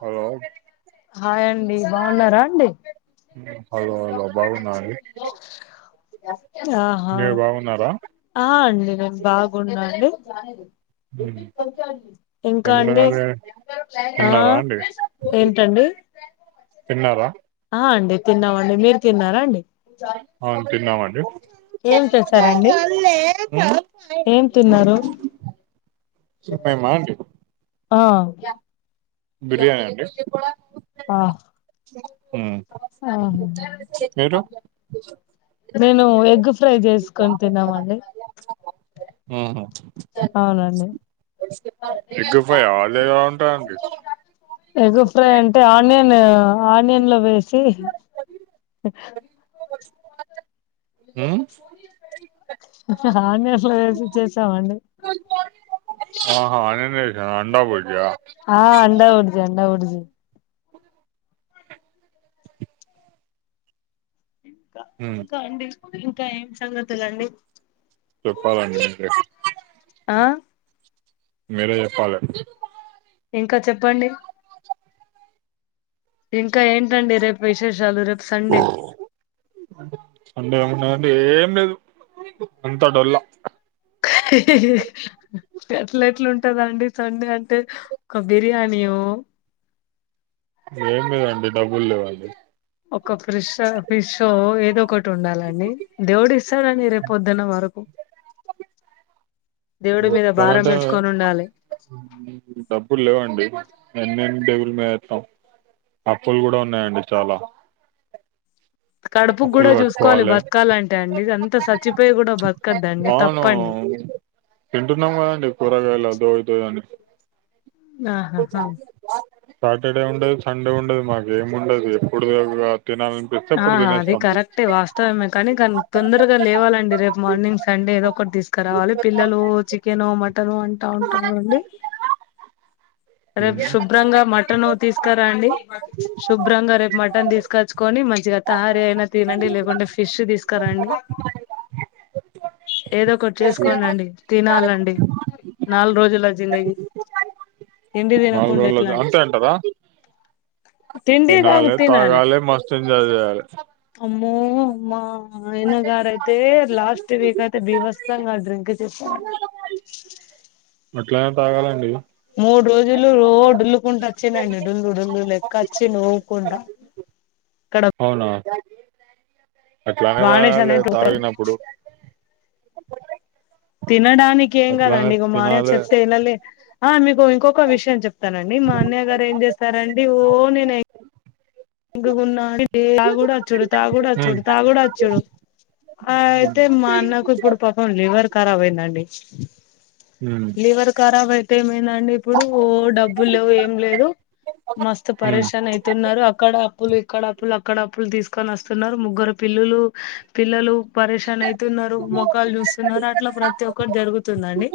Hello hi అండి బాగున్నారా అండి హలో హలో బాగున్నా అండి ఆ హ మీరు బాగున్నారా ఆ అండి నేను బాగున్నా అండి ఉమ్. ఇంకా ఏం అండి తినాలి ఆ తిన్నారా అండి ఏంటండి తిన్నారా ఆ అండి తిన్నామండి మీరు తిన్నారా అండి అవును తిన్నమండి ఏం చేశారండి ఉమ్ ఏం తిన్నారు చెప్పెయమ్మా అండి ఆ బిర్యాన అండి ఆ ఉమ్ నేను ఎగ్ ఫ్రై చేసుకుని తిన్నామండి ఆహా అవునండి ఎగ్ ఫ్రైయా అది ఎలా ఉంటాదండి ఎగు ఫ్రై అంటే ఆనియన్ ఆనియన్‌లో వేసి హ్మ్ ఆనియన్‌లో ఏసి చేసామండి ఆహా ఆనియన్లో ఎశారా అండ బజ్జియా జండ ఉరుజు హ్మ్ ఇంకా అండి ఇంకా ఏం సంగతులండి చెప్పాలండి మీరే, ఆ మీరే చెప్పాలే ఇంకా చెప్పండి ఇంకా ఏంటండి రేపు విశేషాలు రేపు సండే సండే ఏమున్నదండి ఏం లేదు అంతా డొల్లా అట్ల ఎట్లుంటదండి సండే అంటే ఒక బిర్యానీయో ఏం లేదండి డబ్బులు లేవండి ఒక ఫ్రిషా ఫిషో ఏదో ఒకటి ఉండాలండి దేవుడు ఇ స్తాడండి రేపు పొద్దున వరకు దేవుడి మీద భారం ఇస్తారంటే ఏసుకొని ఉండాలి డబ్బులు లేవండి ఎన్ని అని దేవుళ్ళ మీద ఎత్తం అప్పులు కూడా ఉన్నాయండి చాలా అప్పులు కడుపుకూడా చూసుకోవాలి కట్టుకోవాలి బతకాలంటే అండి అంత సచ్చిపోయి కూడా బతకద్దండి తప్పండి తింటు ఉన్నాం కద అండి కూరగాయలొ అదో ఇటో అండి ఆహాహా చ సాటర్డే ఉండదు సండే ఉండదు మాకే ఏమ్ ఉండదు ఎప్పుడు ఇగ తినాలి ఆ అది కరెక్టే వాస్త స్తవమే మరి కానీ కాని తొందరగా లేవాల అండి రేపు మార్నింగ్ సండే ఏదో ఒకటి తీసుకురావాలి పిల్లలు చి కేను మటను అంట్ టా ఉంటానఅండి రేపు శుభ్రంగా మటను తీసుకు రా అండి శుభ్రంగా రేపు మటన్ తీసుకొచ్చుకొని మంచిగా తయారీ అయినా తినఅండి లేకుంటే ఫిష్ తీసుకురా అండి ఏదో ఒకటి వసే చేసుకోన అండి తినాల అండి నాలుగు రోజుల జిందగి తిండి నాలుగు తినకుండా ఎట్లా రోజులు అంతే అంటారా తిండి కాదు తినాలే తినాలి తాగాలే మస్త్ ఎంజాయ్ చేయాలే అమ్మో అమ్మా ఆ ఆయన గారు అయితే లాస్ట్ వీక్ అయితే బీవ్ వస్తంగా డ్రింక్ చేస్తారు అట్లా తాగాల అండి మూడు రోజులు రో డుల్లుకుంటా వచ్చిండ్రు అండి డుల్లు డుల్లు లెక్క వచ్చిండు ఊపుకుంటా అవునా అట్లానే బానేష్ తాగాలి అనేటోడు తాగినఅప్పుడు తినడానికి ఏమ్ గాద అట్లానే అండి ఇగో మాయ తినాలే చెప్ తే ఇనలే ఆ మీకు ఇంకొక విషయం చెప్తాన అండి మా అన్నయ్య గారు ఏం చేస్తార అండి ఓ నేనే ఇంక కొన్నాడికి తా గూడు వచ్చోడు తా గుడు హ్మ్ వచ్చోడు తా గూడు వచ్చోడు ఆ అయితే మా అన్నకు ఇప్పుడు పాపం లివర్ కరాబ్ అయింద అండి అ లివర్ కరాబ్ అయితే ఏమైంద అండి ఇప్పుడు ఓ డబ్బు లేవు ఏం లేదు మస్తు హ్మ్ హ్మ్ పరషాన్ అయితు ఉన్నారు అ అక్కడ అప్పులు ఇక్కడ అప్పులు అక్కడ అప్పులు తీసుకొని వస్తున్నారు ముగ్గురు పిల్లులు పిల్లలు పరేషాన్ అయితు ఉన్నారు మొఖాలు చూస్తున్నారు అట్లా ప్రతి ఒక్కరు జరుగుతుంద అండి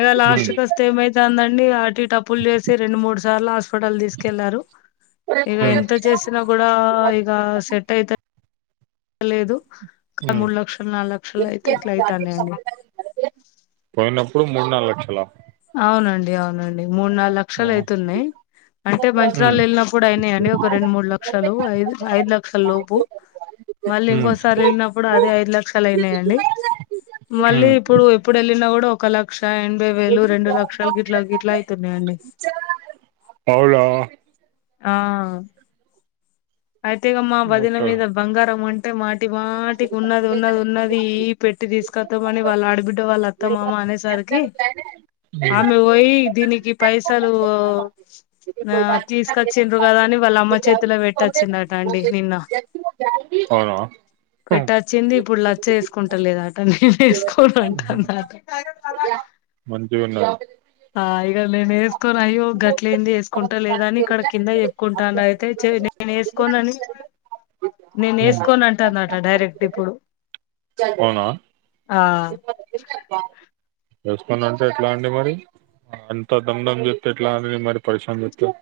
ఏద లాస్ట్ కోస్త్ తే ఏమైతుంద అండి అటి ఇట అప్పులు చేసి రెండు మూడు సార్లు హాస్పిటల్ తీసుకెళ్లారు ఇగ హ్మ్ ఎంత చేసినా కూడా ఇగ సెట్ అయిత లేదు ఇక హ్మ్ మూడు లక్షలు నాలుగు లక్షలు అయితే ఇట్లా అయితన్నాయఅండి పోయిన అప్పుడు మూడునాల్గ్ లక్షలా అవున అండి అవున అండి మూడు నాలుగు లక్షలు అయితు ఉమ్ ఉన్నాయి అంటే మంచరాలు వెళ్ళిన అప్పుడు అయినాయ అండి ఒక రెండు మూడు లక్షలు ఐదు ఐదు లక్షల లోపు మళ్ళీ ఉమ్ ఇంకొ ఉమ్ సారి వెళ్ళిన అప్ ప్పుడు అదే ఐదు లక్షలు అయినాయ అండి మళ్ళీ ఇప్పుడు ఎప్పుడు వెళ్ళినా కూడా ఒక లక్ష క్ష ఎనభై వేలు రెండు లక్షలు గిట్ల గిట్లా అయితు ఉన్నాయ అండి అవులా ఆ అయితేగా మా వదిన ఓకే మీద బంగారం అంటే మాటి మాటికి ఉన్నది ఉన్నది ఉన్నది ఉన్న అది పెట్టి తీసుకతామని వాళ్ళ ఆడబిడ్డ వాళ్ళు అత్తా మామా అనేసరికి ఆమే బొయి దీనికి పైసలు ఆ తీసుకొచ్చిండ్రు కదా అని వాళ్ళ అమ్మ చేతిలో పెట్ ట్ట వచ్చింద అట అండి నిన్న అవునా పెట్ట వచ్చింది ఇప్పుడు లక్ష వేసుకుంటాలేదా అంట నేను వేసుకోను అంటాట ఇ మంచి ఉన్నా ఆ ఇక్కడ నేను వేసుకోొని అయ్యో గట్లేంది వేసుకుంటా లేద అని ఇక్కడ కింద చెప్పుకుంటాను అయితే నేను వేసుకోనని నేను వేసుకోను అంటంది అంట డైరెక్ట్ ఇప్పుడు అవునా అ [unintelligible] ఎట్లా అండి మరి అంత దందం జేతే ఎట్ల ఆ మరి పరిషాన్ జేతే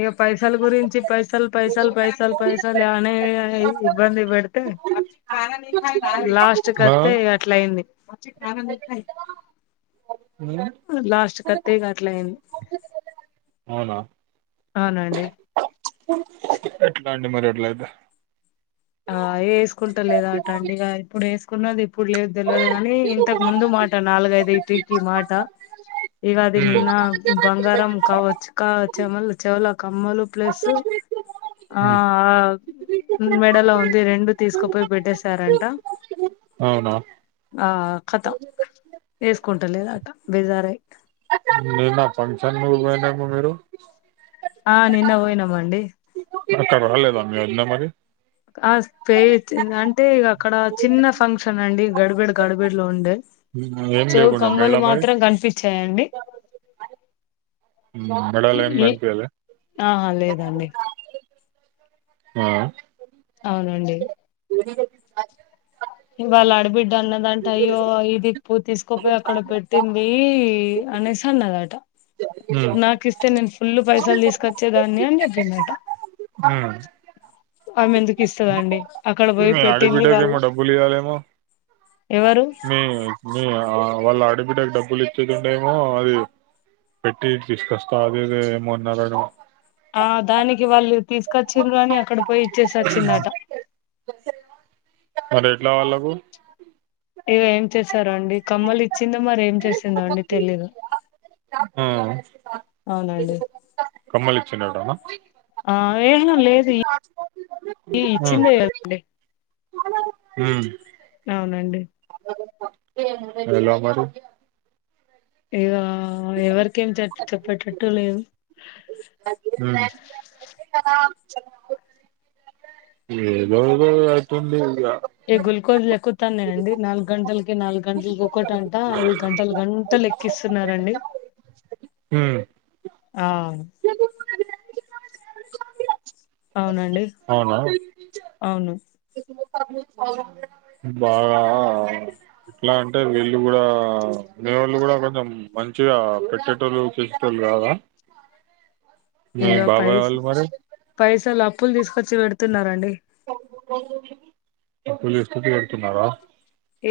ఇగ పైసలు గురించి పైసల్ పైసల్ పైసల్ పైసల్ అనే ఇబ్బంది పెడితే లాస్ట్ ఆ [unintelligible] అట్లా అయింది ఉమ్. లాస్ట్ కతె ఇగ అట్లా అయింది అవునా అవునండి ఎట్ల అండి మరి అట్లయితే అ అయే వేసుకుంట లేదా అట అండిగా ఇప్పుడు వేసుకున్నది ఇప్పుడు లేదు తెలియదు కాని ఇంతకు ముందు మ [unintelligible] ఐదు ఈ పీకి మాట ఇగ అది నిన్న బంగారం కావచ్చు కా చెమల చెవులో కమ్మలు ప్లస్ ఆ [unintelligible] [unintelligible] ఉంది రెండు తీసుకుపోయి పెట్టేేశారంట అవునా అ కత వేసుకుంటలేదాట బెజారై నీన్న ఫంక్షన్ ముడి పోయినామ మీరు ఆ నిన్న పోయినం అండి [unintelligible] రాలేదా మీరంత మరి పే అంటే ఇ అక్కడ చిన్న ఫంక్షన్ అండి గడిబేడ గడిబేడ లో ఉండే ఏం చెవు లేకుండా కమ్మలు మెడలో మరి మాత్రం కనిపిచాయండి [unintelligible] ఆహా లేదండి ఆ అవునండి ఇవాళ అడబిడ్డ అన్నదాంటే అయ్యో ఇదిప్పు తీసుకోపోయి అక్కడ పెట్టింది అనేస్ అన్నదట హ్మ్ నాకు ఇస్తే నేను ఫుల్ పైసల్ తీసుకొచ్చేదాన్ని అని చెప్పిందట హ అమె ఎందుకు ఇస్తదండి అక్కడ పోయ్ అ అడబిడ్డకేమో డబ్బులు ఇయ్యలేమో ఎవరు మీ మీ వాళ్ళ ఆడబిడ్డకి డబ్బులు ఇచ్చేదిందేమో అది పెట్టి తీసుకొస్తా అదిది ఏమోఅన్నారని అ దానికి వాళ్ళు తీసుకొచ్చిండ్రనీ అక్కడ పోయి ఇచ్చేసి వచ్చిందట మరెట్ల వాళకు [unintelligible] చేసారు అండి కమ్మల్ ఇచ్చిందో మరి ఏం చేసిందొ అండి తెలీదు అవునండి కమ్మల్ [unintelligible] [unintelligible] లేదు ఇచ్చింది కదండి హు అవునండి [unintelligible] ఇగ ఎవరికేం చె చెప్పేటట్టు లేదు [inaudible] [inaudible] ఏదో ఏదో అవుతుంది ఇగ ఏ గుల్కోసులు ఎక్కుతనే తినండి నాలుగు గంటలకి నాలుగు గంటలకి ఒకటంట అది గంటల గంటలక్ క్కిస్తున్నారండి హ్మ్ ఆ అవునండి అవునా అవును [inaudible] బాగా ఎయ్ అంటే వీళ్ళు గుడా మ వాళ్ళు కూడా కొంచెం మంచిగా పెట్టేటోళ్ళుకి తో య్యాల ఇగ పైస వాళ్ళు మరి పైసలు అప్పులు తీసుకొచ్చి పెడుతున్నారంండి తీసుకొచ్చి పెడుతున్నార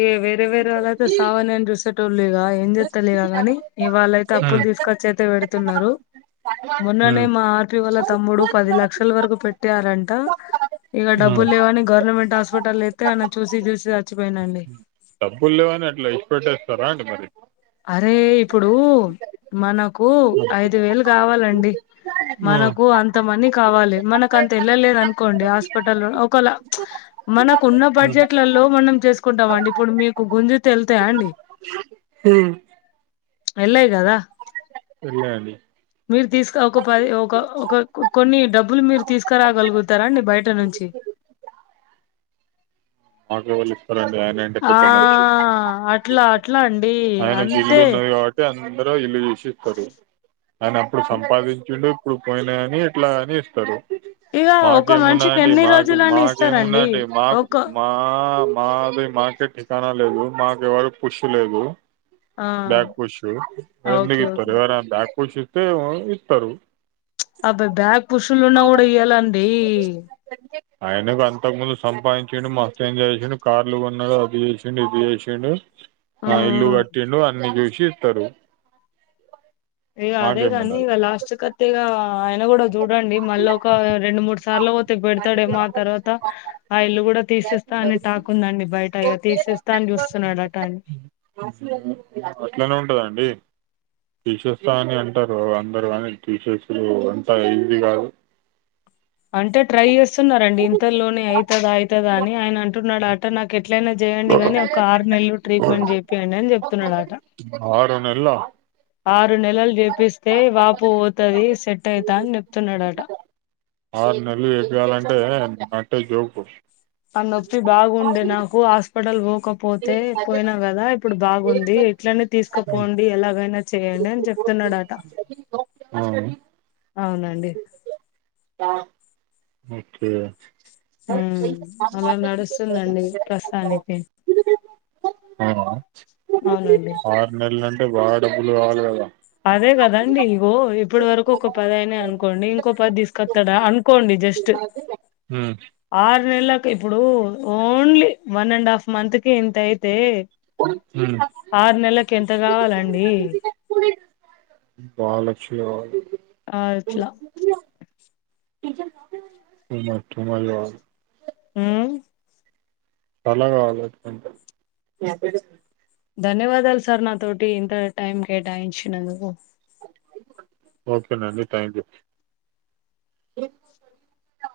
ఏ వేరే వేరే వాళ్ళు అయితే సావనె అని పిస్త తుందిగా ఏం చెస్తలి ఇకగాని ఇవాళ్ళైతే అప్పులు తీసుకొచ్చి అయితే పెడుతున్నారు. మొన్ననే హ్మ్ మా ఆర్టీ వాళ్ళ తమ్ముడు పది లక్షల వరకు పెట్టారంట. ఇక హ్మ్ డబ్బులు లేవని హ్మ్ గవర్నమెంట్ హాస్పిటల్ ఎత్తే ఆయినా చూసి చూసి చచ్చిపోయిండండి. డబ్బులు లేవు అని అట్లా విడిచిపెట్టేస్తరా అండి మరి అరే ఇప్పుడు మనకు ఐదు వేలు కావాలండి. ఆ మనకు అంత మనీ కావాలి మనకు అంత వెళ్ళలేదు అనుకోండి హాస్పిటల్ లో ఒకలా మ్మ్ మనకు ఉన్న బడ్జెట్లలో మనం చేసుకుంటాం అండి ఇప్పుడు మీకు గుంజు తెళ్తయ అండి. హు వెల్లేదా ఆ, సర్లే అండి మీరు తీసుక ఒక పది ఒక ఒక కొన్ని డబ్బులు మీరు తీసుకురాగలుగుతార అండి బయట నుంచి మాకెవలు ఇస్తారండీ ఆయన ఎంత ఆ పెద్ద మనిషి అట్లా అట్లా అండి ఆయనకి అంతే ఇల్లున్నది కాబట్టి అందరు ఇల్లు చూసి ఇస్తారు. అని అప్పుడు సంపాదించుండు ఇప్పుడు పోయినా అని ఇట్లా అని ఇస్తరు. ఇక ఒక మాకేమున్నాయ్ మనిషికి అండి ఎన్ని మాకు రోజులని మాకేమున్నా ఇస్తారండి అండి మాకు ఒక మా మాది మాకే ఠికాన లేదు మాకెవరు ఇప్పిస్తా లేదు ఆ బ్యాక్ పుష్ ఓకే ఎందుకిత్తరు ఓకే ఎవరు అయినా బ్యాక్ పుష్ ఇస్తే ఇతరు అబ్బ బ్యాగ్ పుషులు ఉన్నా కూడ ఇయ్యాలండి. [inaudible] ఆయనకు అంతకు ముందు సంపాదించిండు మస్తు ఎంజాయ్ చేసిండు. కార్లు కొన్నాడు అది చేసిండు ఇది చేసిండు ఆ ఇల్లు ఉమ్. గట్టిండు అన్ని జేసి ఇస్తారు. ఇగ అదే కానీ మాకేమున్నది ఇగ లాస్ట్ కి కట్టేది ఆమ కూడా చూడండి మళ్ళీ ఒక రెండు మూడు సార్లు పోతే పెడతాడేమో ఆ తర్వాత ఆ ఇల్లు కూడ తీసేస్తా అని టాకు ఉంది అండి బయట తీసేస్తా అని చూస్తున్నాడు అటని అట్లనే ఉంటదండి. తీసేస్తా అని అంటారు అందరు కానీ తీసేసుడు అంతా ఈజీ కాదు. అంటే ట్రై చేస్తున్నాడండి ఇంతలోనే అయితదా అయితుదా అని ఆయన అంటున్నాడు ఆట నాకు ఎట్లయినా చేయండి గాని ఒక ఆరు నెలలు ట్రీట్మెంట్ చెప్పేయండి అని చెబుతున్నాడట. ఆరు నెల్లా ఆరు నెలలు చేపిస్తే వాపు పోతది సెట్ అయితా అని చెప్తున్నాడట. ఆరు నెలలు చేపియ్యాలంటే నాటే జోక్ అ నొప్పి బాగుండే నాకు హాస్పిటల్ పోకపోతే పోయినా కదా ఇప్పుడు బాగుంది. ఇట్లని తీసుకుపోండి ఎలాగైనా చేయండి అని చెప్తున్నాడాట. [inaudible] అవునండి. ఓకే. ఆ ఉ అలా నడుస్తుందండి ప్రస్తుతానికి ఆ అవునండి. నెల్ అంటే బా డబ్బులు కావాలి కదా. అదే కదండి ఇగో ఇప్పడు వరకు ఒక పద అయినా అనుకోండి ఇంకో పది తీసుకొస్తాడా అనుకోండి జస్ట్ [inaudible] మ్మ్ ఆరు నెలకు ఇప్పుడు only one and half month కి ఇంత అయితే మ్మ్ ఆరు నెలలకి ఎంత కావాలండి. బాలక్ష్మిీ ఆ ఇట్లా [unintelligible] [unintelligible] మ్ అలాకాదు [unintelligible] ధన్యవాదాలు సార్ నాతోటి ఇంత టైం కేటాయించినందుకు ఓకేనండి థ్యాంక్ యూ